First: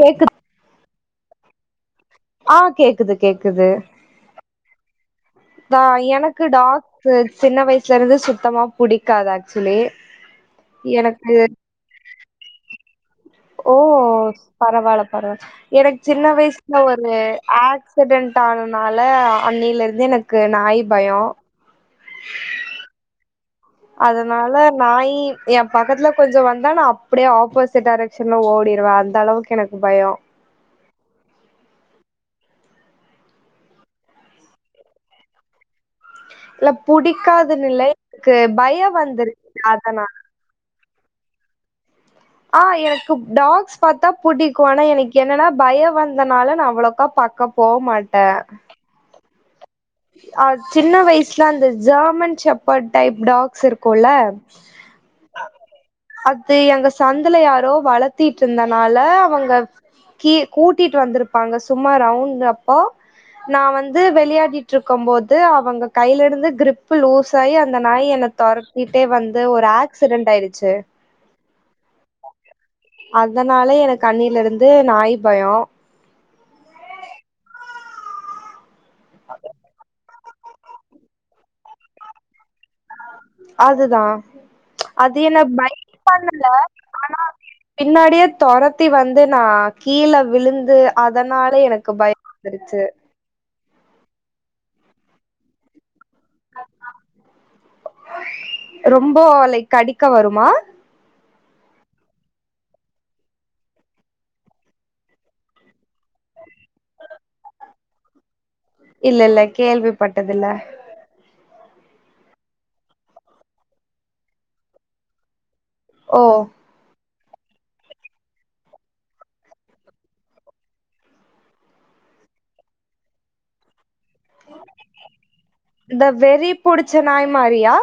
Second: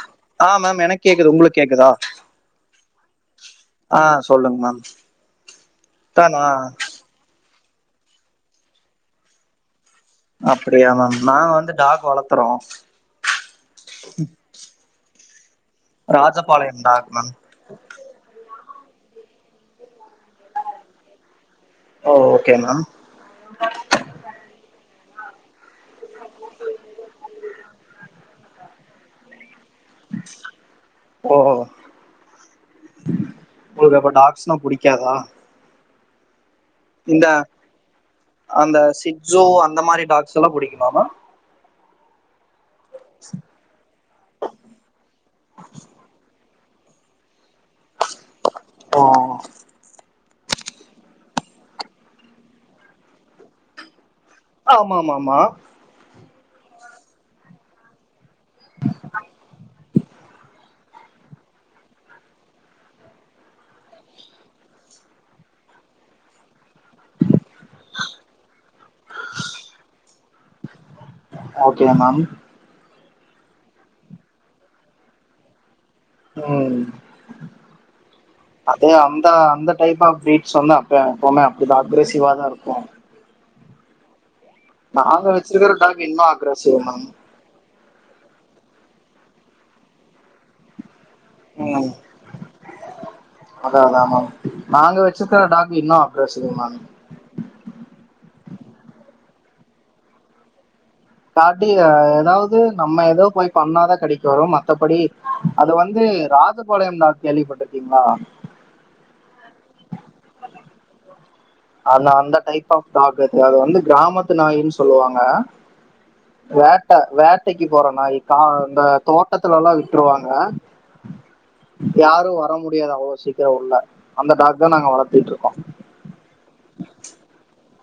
கேக்குது ஆ மேம் எனக்கு கேக்குது. உங்களுக்கு கேக்குதா. ஆ கேக்குது. கேக்குது. ஆ சொல்லுங்க மேம் தா தானா எனக்கு டாக்கு சின்ன வயசுல இருந்து சுத்தமா புடிக்காது ஆக்சுவலி. அப்படியா மேம் எனக்கு நாங்க வந்து டாக் வளத்துறோ. ஓ, பரவால பரவா எனக்கு சின்ன வயசுல ராஜபாளையம் டாக் ஒரு மேம் ஆக்சிடென்ட் ஆன தனால அன்னில இருந்து எனக்கு நாய் பயொ ஓ ஓகே மேம் அதனால நாய் யி என் பக்கத்துல கொஞ்சம் வந்தா நான் அப்படியே ஆப்போசிட் டரக்க்ஷன்ல ஓடிடுவேன். அந்த அளவுக்கு எனக்கு பயோ ஓ ஒங்களுக்கு அப்ப டாக்ஸ்னா புடிக்காதா உ இல்ல இந்த புடிக்காதுன்னு இல்ல. எனக்கு அந்த பயொ வந்துரு சிட்ஸோ அந்த மாரி அதனால. டாக்ஸ் எல்லா புடிக்குமா மேம் ஆ எனக்கு டாக்ஸ் பார்த்தா புடிக்கும். ஆனா எனக்கு என்னன்னா பயம் வந்தனால, நா அவ்வளோக்கா பக்க போ மாட்டேன் ஆ அ சின்ன வயசுல அந்த ஜாமன் சப்பா்ட் டைப் டாக்ஸ் இருக்கும்ல ஆமா ஆமா ஆமா அது எங்க சந்த்ல யாரோ வளத்திட்டு இருந்தனால அவங்க கீ கூட்டிட்டு வந்திருப்பாங்க சும்மா ரவுண்ட அப்போ நா வந்து விளையாடி ட்ருக்கும் போது அவங்க கையிலிருந்து கிரிப்பு லூஸ் ஆகி அந்த நாய் என்ன துர திட்டே வந்து ஒரு ஆக்சிடென்ட் ஆயிடுச்சு ஓகே மேம் அதனால எனக்கு அன்னில இருந்து நாய் பயொ ம் அதே அந்தா அந்த டைப் ஆஃப் வே சொன்னா அப்பே எப்பவுமே அப்படிதான் அக்ரேசிவா தான் இருக்கும் அதுதான் அது என்ன வச்சிருக்கிற பைட் டாக் இன்னு பண்ல அக்ரெசிவ் மேம் ஆனா பின்னாடியே துர த்தி வந்து நான் கீழ விழுந்து அதனால ம் எனக்கு பயொ வந்துருச்சு அதா அதா மேம் நாங்க வச்சிருக்க டாக்கு இன்னோ பேசுங்க மேம் இப்போ லைக் கடிக்க வருமா பார்ட்டி ஏதாவது நம்ம ஏதோ போய் பண்ணாதா கடிக்க வரு மத்தபடி அது வந் து ராஜபாளையம் டாக் கேள்விப்பட்டிருக்கீங்களா இல்ல இல்ல கேள்விப்பட்டதில்ல அந்த அந்த டைப் ஆஃப் டாக் அது வந்து கிராமத்து நாயின்னு சொல்லுவாங்க ஓ வேட்ட வேட்டைக்கு போறே நாய் கா இந்த தோட்டத்துலலா விட்ருவாங்க யாரு வர முடியாத அவ்ளோ சீக்கரோ உள்ள அந்த டாக் தா நாங்க வளத்திட்ருக்கோ இந்த வெறி புடிச்ச நாய் மாரியா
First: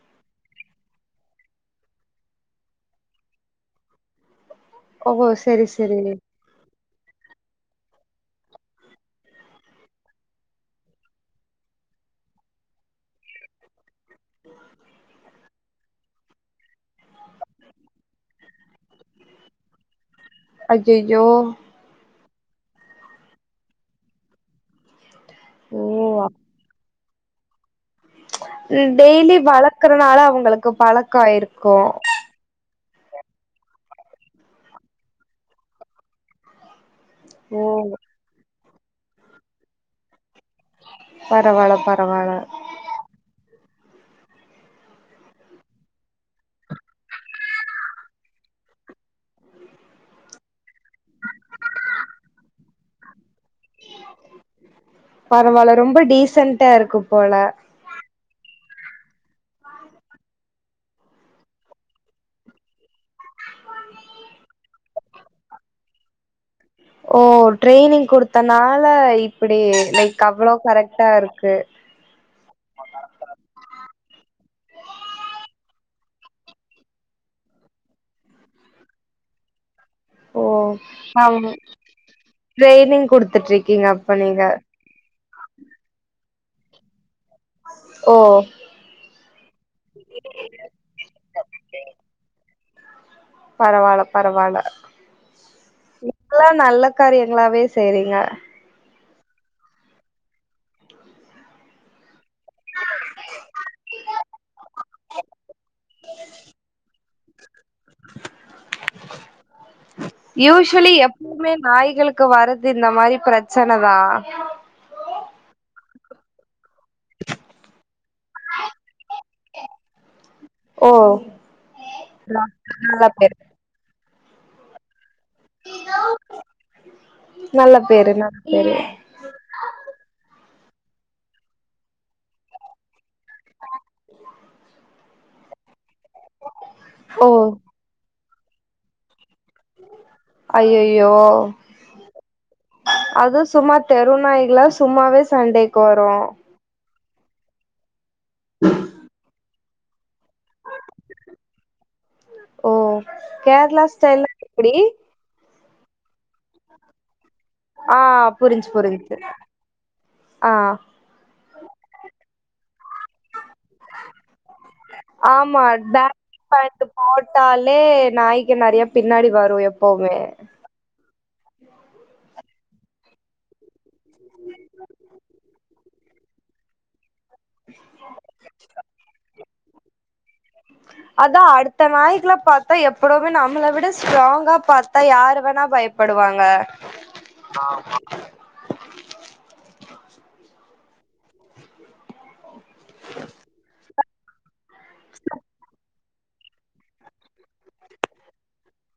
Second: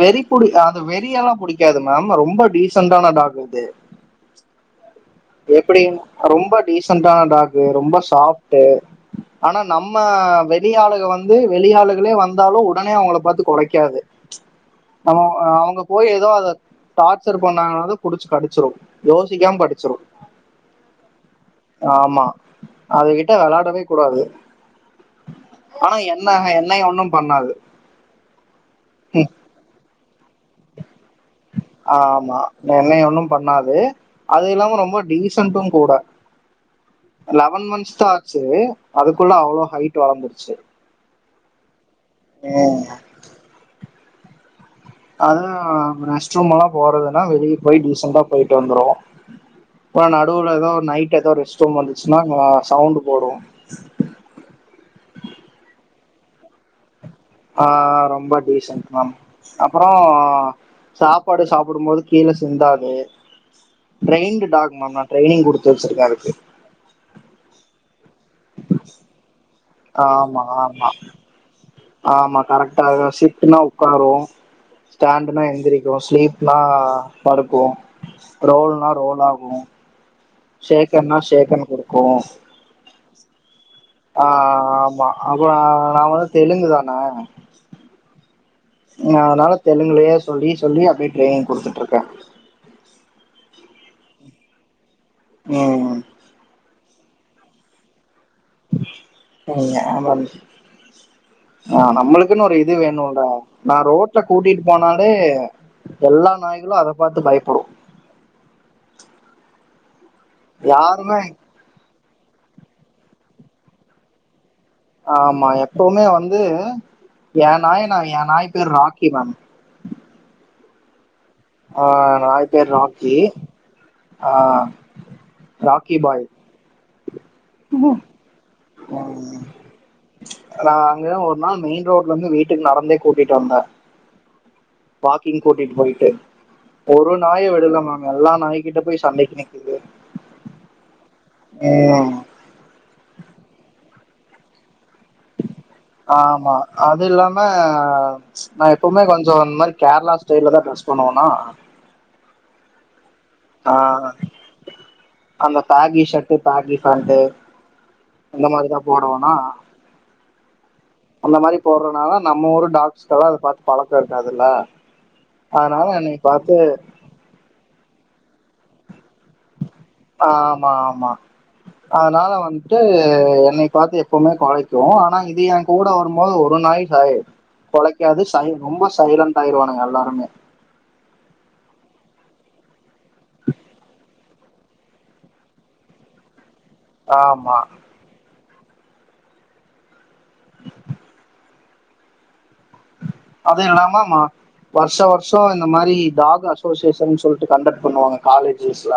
வெறி புடி அது வெறி எல்லா புடிக்காது மேம் ரொம்ப டீசன்டான டாக் இது [unintelligible] ஓ செரி எப்டி செரி ரொம்ப டீசன்டான டாக்கு ரொம்ப சாஃப்டு ஆனா நம்ம வெளி ஆளுக வந்து வெளியளுகளே வந்தாலு உடனே அவங்கள பாத்து குலைக்காது ம் ஆஹ் அவங்க போய் ஏதோ அத டார்ச்சர் பண்ணாங்கன்ன குடிச்சு கடிச்சுரு யோசிக்காம கடிச்சுரு அய்யய்யோ ஆமா அதுகிட்ட வெளாடவே கூடாது ஆனா ஓ என்ன என்னய ஒண்ணு பண்ணாது டெய்லி வளர்க்கறனால அவங்களுக்கு பழக்கோ ஆயிருக்கு என்னய ஒண்ணு பண்ணாது அது இல்லாம ரொம்ப டீசன்டு கூட ஓ லவன் மந்த்ஸ் தா ஆச்சு அதுக்குள்ள அவ்ளோ ஹைட் வளர்ந்துச் பரவால பரவால உம் அதா ரெஸ்ட் ரூம்ல்லா போறதுன்னா வெளிய போய் டீசன்டா போயிட்டு வந்துரு இப்போ நடுவுல எதோ நைட் ஏதோ ரெஸ்ட் ரூம் வந்துச்சுன்னா சவுண்ட் போடு பரவால ரொம்ப டீசன்டா இருக்கு போல ஆஹ் ரொம்ப டீசன்ட் மேம் அப்பரோ சாப்பாடு சாப்டும்போது கீழ சிந்தாது ட்ரைன்டு டாக்கு மேம் நா ட்ரைனிங் குடுத்து வச்சிருக்கே அதுக்கு ஓ ட்ரெய்னிங் குடுத்தனால இப்டி லைக் ஆமா அவ்ளோ ஆமா கரெக்ட்டா இருக்கு ஆமா கரெட்டாத சிட்டுனா உட்காரு ஸ்ண்டுனா எந்திரிக் ஸ்லீப்னா படுக்கு ஸ்க்ரோல்னா ரோலாகு ஓ [unintelligible] ட்ரைனிங் குடுத்துட்டிறிக்கீங்க ஆஹ் ஆஹ் ஆமா அப்றோ நா வந்து தெலுங்கு தானே ஓ நா அதனால தெலுங்கிலேயே சொல்லி சொல்லி அப்டியே ட்ரெய்னிங் குடுத்துட்ருக்கே பரவால பரவால ம் இப்டில்லா நல்ல காரியங்களாவே செய்றீங்க ம் அதாங் ஆஹ் நம்மளுக்குன்னு ஒரு இது வேணுல நா ரோட்ல கூட்டிட்டு போனாலே எல்லா நாய்களு அத பாத்து பயப்புடு யூஸ்சுலி யாருமே எப்பவுமே நாய்களுக்கு வரது இந்த மாரி பிரச் சன தா ஆமா எப்பவுமே வந்து எ நாய் நா எ நாய் பேர் ராக்கி மேம் ஓ ஆஹ் நாய் பேர் நல்ல ராக்கி பேரு ஆஹ் ராக்கிபாய் நல்ல பேரு நல்ல பேரு நா அங்க ஒரு நாள் மெயின் ரோட்ல இருந்து வீட்டுக்கு நடந்தே கூட்டிட்டு வந்தே செரி வாக்கிங் கூட்டிட்டு போயிட்டு ஒரு ஓ நாயை விடல மேம் எல்லா நாய்க்கிட்ட போய் சண்டைக்கு நிக் அய்யயோ ம். அது சும்மா தெருநாய்களா சும்மாவே சண்டைக் வரும் ஆமா அது இல்லாம நா எப்பவுமே கொஞ்சொ அந் மாரி கேரளா ஸ்டைல்ல தான் ட்ரெஸ் பண்ணுவனா ஓ கேரளா ஸ்டைல்னா எப்படி டாகி ஷர்ட்டு பாகி பேண்டு ஆ இந்த புரிஞ்சு மாரிதா புரிஞ்சு போடுவனா ஆ அந்த மாரி போடுறதுனால நம்ம ஊர் டாக்ஸ்லா அத பார்த்து பழக்கொ இருக்காதுல்ல ஆமா அதனால என்னை பேண்ட் பார்த்து ஷர்ட் போட்டாலே நாய்க்கு நெறைய பின்னாடி வரும் எப்பவுமே ஆமா [inaudible] அதனால வந்துட்டு என்னை பாத்து எப்பவுமே குலைக்கும் ஆனா இது என் கூட வரும்போது ஒரு நாய் [unintelligible] கொலைக்காது சை ரொம்ப சைலன்ட் ஆயிருவானங்க எல்லாருமே அதா அடுத்த நாயக்குல பாத்தா எப்படுமே நம்மள விட ஸ்ட்ராங்கா பாத்தா யாரு வேணா பயப்படு வாங்க ஆமா அது இல்லாமா ம வர்ஷொ வர்ஷொ இந்த மாரி டாக் அசோசியேஷன் சொல்லிட்டு கண்டக்ட் பண்ணுவாங்க காலேஜஸ்ல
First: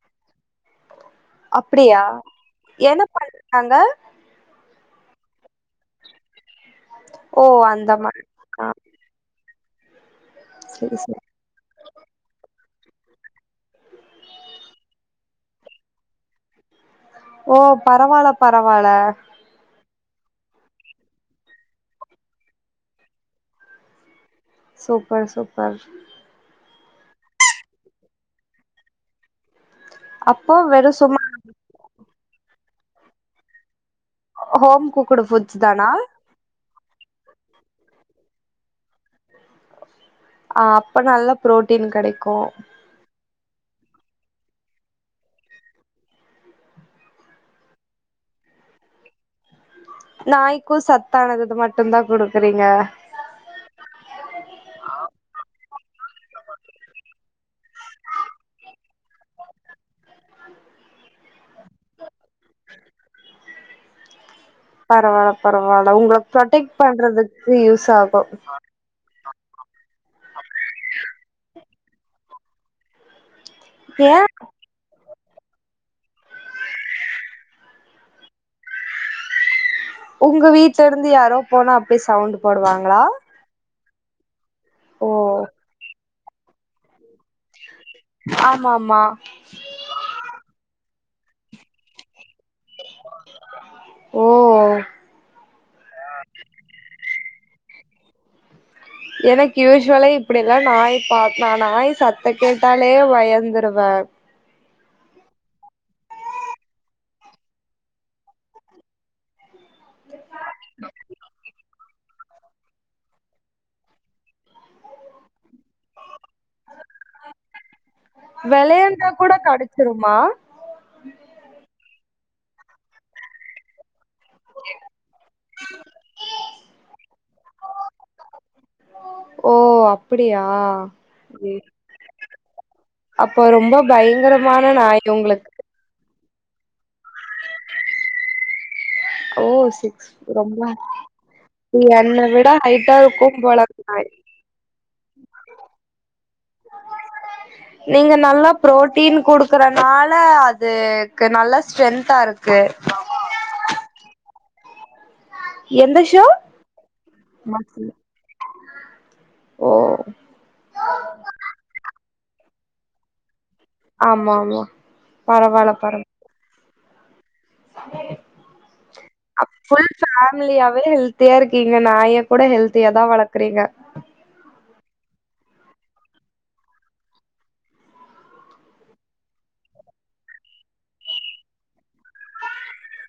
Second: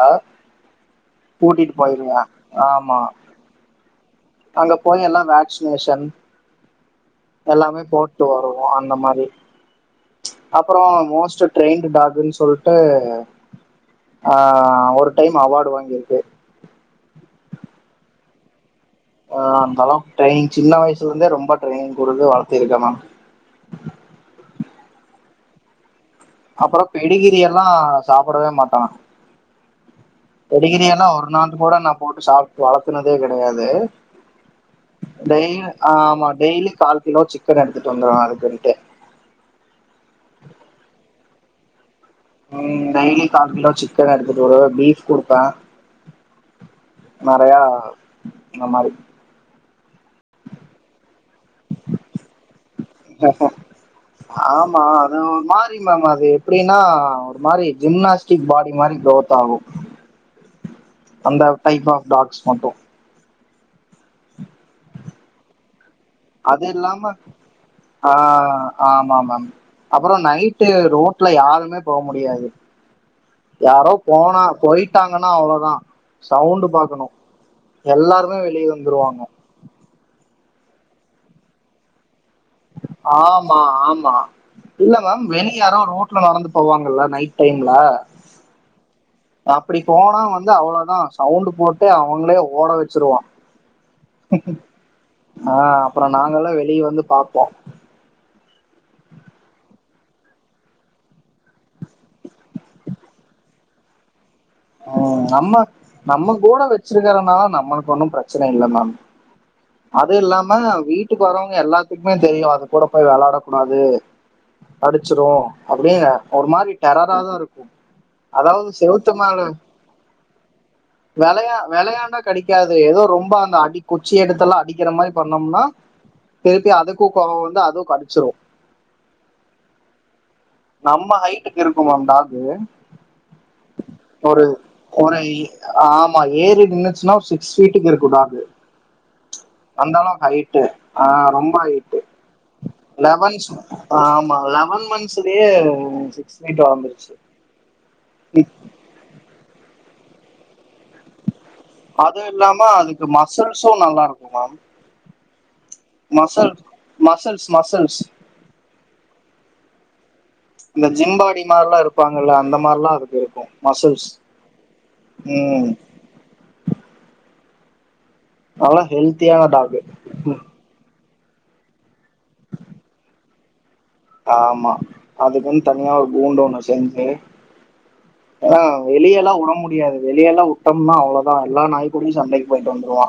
கூட்டிட்டு அப்டியா? போயிருவே ஆமா என்ன பண்றாங்க? அங்க பொன் எல்லாம் வேக்சினேஷன் ஓ எல்லாமே அந்த போட்டு மாரி. வருவோ ஆ அந்த மார் அப்புறொ சரி சரி. மோஸ்ட் ட்ரெயின்ட் டாக்ன்னு சொல் ட்டு ஆ ஒரு டைம் அவாடு வாங்கிருக்கு ஓ பரவால்ல பர ஆம் ஹலோ ட்ரெனிங் சின்ன வயசுல இருந்தே ரொம்ப ட்ரெனிங் குடுத்து வளத்திருக்கேன் மேம் சூப்பர் சூப்பர் அப்புறொ பெடிகிரி எல்லா சாப்புடவே மாட்டான் அப்போ பெடிகிரி வெறு எல்லா சும்மா ஒரு நாள் கூட நான் போட்டு சாப் வளத்துனதே கிடையாது ஹோம் குக்குடு ஃபுட்ஸ் டெய்ல் தானா? ஆமா டெய்லி கால் கிலோ சிக்கன் எடுத்துட்டு வந்துர்வ அதுக்குன்ட்டு ஆ அப்ப நல்லா புரோட்டீன் கெடைக் ம் டெய்லி கால் கிலோ சிக்கன் எடுத்துட்டு வருவேன் பீஃப் கொடுப்பேன் நெறையா இந்த மாரி நாய்க்கும் சத்தானது மட்டு தா குடுக்குறீங்க ஆமா அது ஒரு மா ரி மேம் அது எப்படின்னா ஒரு மாறி ஜிம்னாஸ்டிக் பாடி மாரி க்ரோத் ஆகும் அந்த டைப் ஆஃப் டாக்ஸ் மட்டும் பரவா பரவால் அ அது ப்ரொடெக்ட் இல்லாம பன்ரதுக்கு ஆ ஆமா மேம் அப்புறொ நைட்டு ரோட்ல யாருமே போ முடியாது யாரோ ஏ போனா போயிட்டாங் கனா அவ்ளதா சவுண்ட் பாக்கணும் எல்லாருமே வெளியே வந்துருவாங்க ஒங்க வீட்லருந்து யாரோ போனா அப்டியே சவுண்ட் போடுவாங்களா ஆமா ஆமா இல்ல ஓ மேம் வெளிய யாரோ ரோட் ல நடந்து போவாங்கள்ல நைட் டைம்ல ஆமாமா அப்டி போனா வந்து அவ்வளோதான் சவுண்ட் போட்டு அவங்களே ஓட வச்சிருவான் ஓ ஆ அப்ரோ நாங்கள வெளியே வந்து பாப் போ எனக்கு யூஸ்சுவலா இப்படில்லாம் நாய் பா நா நாய் சத்த கேட்டாலே பயந்துருவே ஆ ம் நம்ம நம்ம கூட வச்சிருக்கறனால நம்மளுக்கு ஒன்னும் ப்ரச்சன இல்ல மேம் அது இல்லாம வீட்டுக்கு வர்றவங்க எல்லாத்து க்மே தெரியு அது கூட போய் வெளாடக் கூடாது கடிச்சிரு அப்டீனு ஒரு மாரி டெரரா தா இருக்கு அதாவது வெளையாண்டா செவுத்து கூட மேல கடிச்சிருமா ளையாண்டா கடிக்காது ஏதோ ரொம்ப அந்த அடி குச்சி எடுத்தெல்லா அடிக்கிற மாறி பண்ணோம்னா திருப்பி அதுக்கு கோவொ வந்து அதுவு கடிச்சிரு ஓ அப் நம்ம ஹைட்டுக்கு இருக்கும் மேம் டாகு அப்போ ரொம்ப பயங்ரமான நாயி உங்குளுக் மா ஏறி நின்னுச்சுனா சிக்ஸ் ஃபீட்டுக்கு இருக்கு டாகு ஓ சிக்ஸ் அந்தளவுக்கு ரொம்ப ஹைட்டு ஆ ரொம்ப ஹைட்டு என்ன விட ஹைட்டா இருக்கும் லென்ஸ் போல அந்த நாய் அ ஆமா லெவன் மந்த்ஸுலயே சிக்ஸ் ஃபீட் வளர்ந்துருச்சு நீங்க நல்லா ப்ரோட்டீன் குடுக்குற னால அதுக்கு நல்ல அது இல்லாம அதுக்கு மசுல்ஸு நல்லா இருக்கும் மேம் எந்த ஷோ மசில் மசில்ஸ் மசில்ஸ் ஓ இந்த ஜிம்பாடி மார்ல்லா இருப்பாங்கல்ல அந்த மார்லா அதுக்கு இருக்கு மசுல்ஸ் ஆமா ஆமா ம் நல்லா ஹெல்த்தியான அ டாக் ஃபுல் பேம்லியாவே எல் த்தியா இருக்கீங்க நாயக் கூட ஹெல்த்தியா தா வளக்குறீங்க ஆமா அதுக்குன் தனியா ஒரு கூண்டு ஒண்ணு செஞ்சி ஏனா வெளியெல்லா உட முடியாது வெளியெல்லா உட்டொம்னா அவ்ளொதா எல்லா நாய்க்கூடியு சண்டைக் போய்ட்டு வந்த்ருவா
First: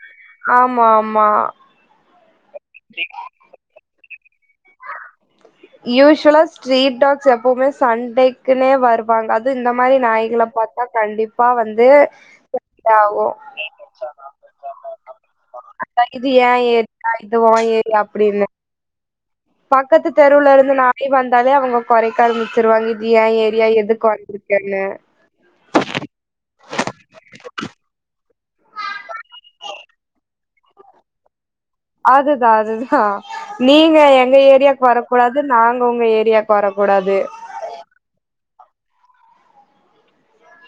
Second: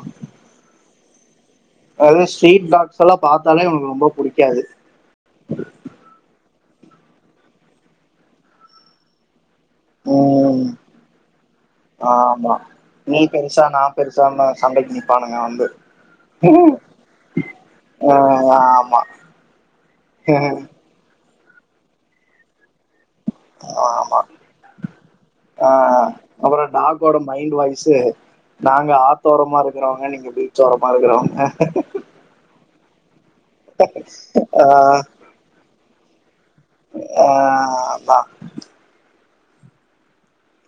ஆமா ஆமா அது ஸ்ட்ரீட் டாக்ஸ்ஸல்லா பாத்தாலே அவனுக்கு ரொம்ப புடிக்காது யூஸ்வலா ஸ்ட்ரீட் டாக்ஸ் எப்பவ்மே சண்டைக்குன்னே வருவாங்க அ து இந்த மாரி நாய்கள ம் பாத்தா கண்டிப்பா வந்து ஆமா நீ டாவு பெருசா நா பெருசான்னு சண்டைக்கு நிப்பானுங்க வந்து அதா இது ஏ ஏரியா இது ஓ ஏரியா ஆ அப்டினு ஆமா பக்கத்து தெருலருந்து நாய் வந்தாலே அவுங்க கொரைக்க ஆரம்பிச்சிருவாங்க இது ஏ ஏரியா எதுக்கு ஆமா வந்துருக்கன்னு ஆ அப்பறொ டாக்கோட மைண்ட் வாய்சு நாங்க ஆத்தோரமா இருக்குறவங்க நீங்க பீச்சோரமா இருக்குறவங்க அதுதா அதுதா நீங்க எங்க ஆ ஏரியாக்கு வரக்கூடாது நாங்க உங்க ஏ ஆ அதா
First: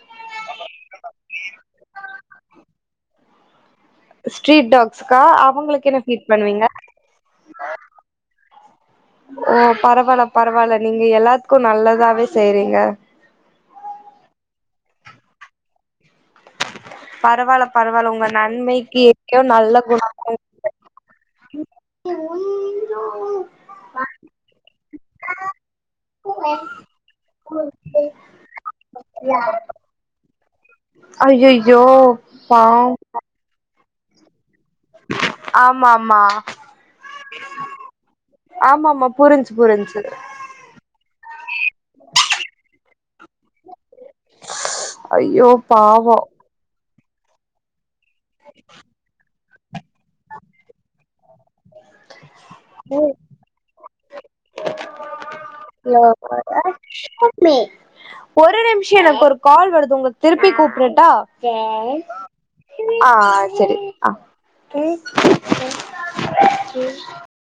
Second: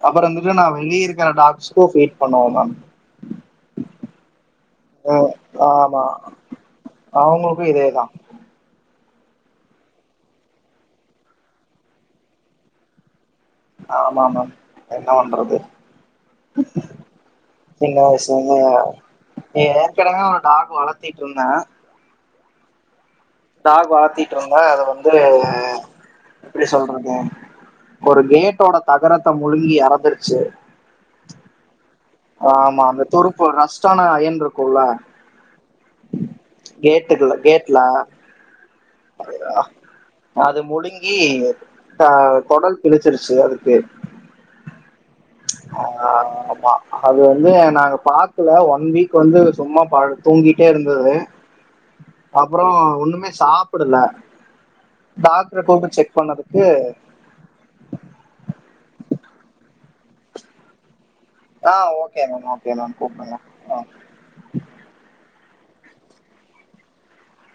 அப்பறொ வந்துட்டு நா வெளிய இருக்குற டாக்ஸுக்கு ஃபீட் பண்ணுவம் மேம் ஸ்ட்ரீட் டாக்ஸ்கா ம் அவங்களுக்கு என்ன ஆமா ஃபீட் பண்ணுவீங்க அவங்களுக்கு இதேதா ஓ பரவால்ல பரவால்ல நீங்க எல்லாத்துக்கு நல்லதாவே செய்றீங்க ஆமா மேம் என்ன பண்றது பரவால சின்ன வைஸ்லேந்து ஏற்கனவே ஒரு டாக் வளத்தியிட்ருந்த எ [unintelligible] டாக் வளத்தியிட்ருந்த அத வந்து எப்டி சொல்றது ஒரு கேட்டோட தகரத்த முழுங்கி எறந்துருச்சு ஐயையோ பாவோ ஆமா அந்த துருப்பு ரஸ்டான அயன் இருக்குல்ல ஆமா ஆமா கேட்டுக்குல கேட்ல ஆமா ஆமா புரிஞ்சு புரிஞ்சு அத முழுங்கி ஆ கொடல் கிளி செத்துருச்சு அதுக்குகே அய்யோ பாவோ ஆமா அது வந்து நாங்க பாக்கல ஒன் வீக் வந்து சும்மா ப தூங்கிட்டே இருந்தது அப்ரோ ஒன்னுமே சாப்பிடல டாக்டரை கூப்பிட்டு செக் பண்ணதுக்கு ஒரு நிமிஷம் எனக்கு ஒரு கால் வருது உங்க திருப்பி கூப்டட்டா ஆ ஓகே மேம் ஓகே மேம் ஆ கூப்பிடுங்க செரி ஆ [unintelligible]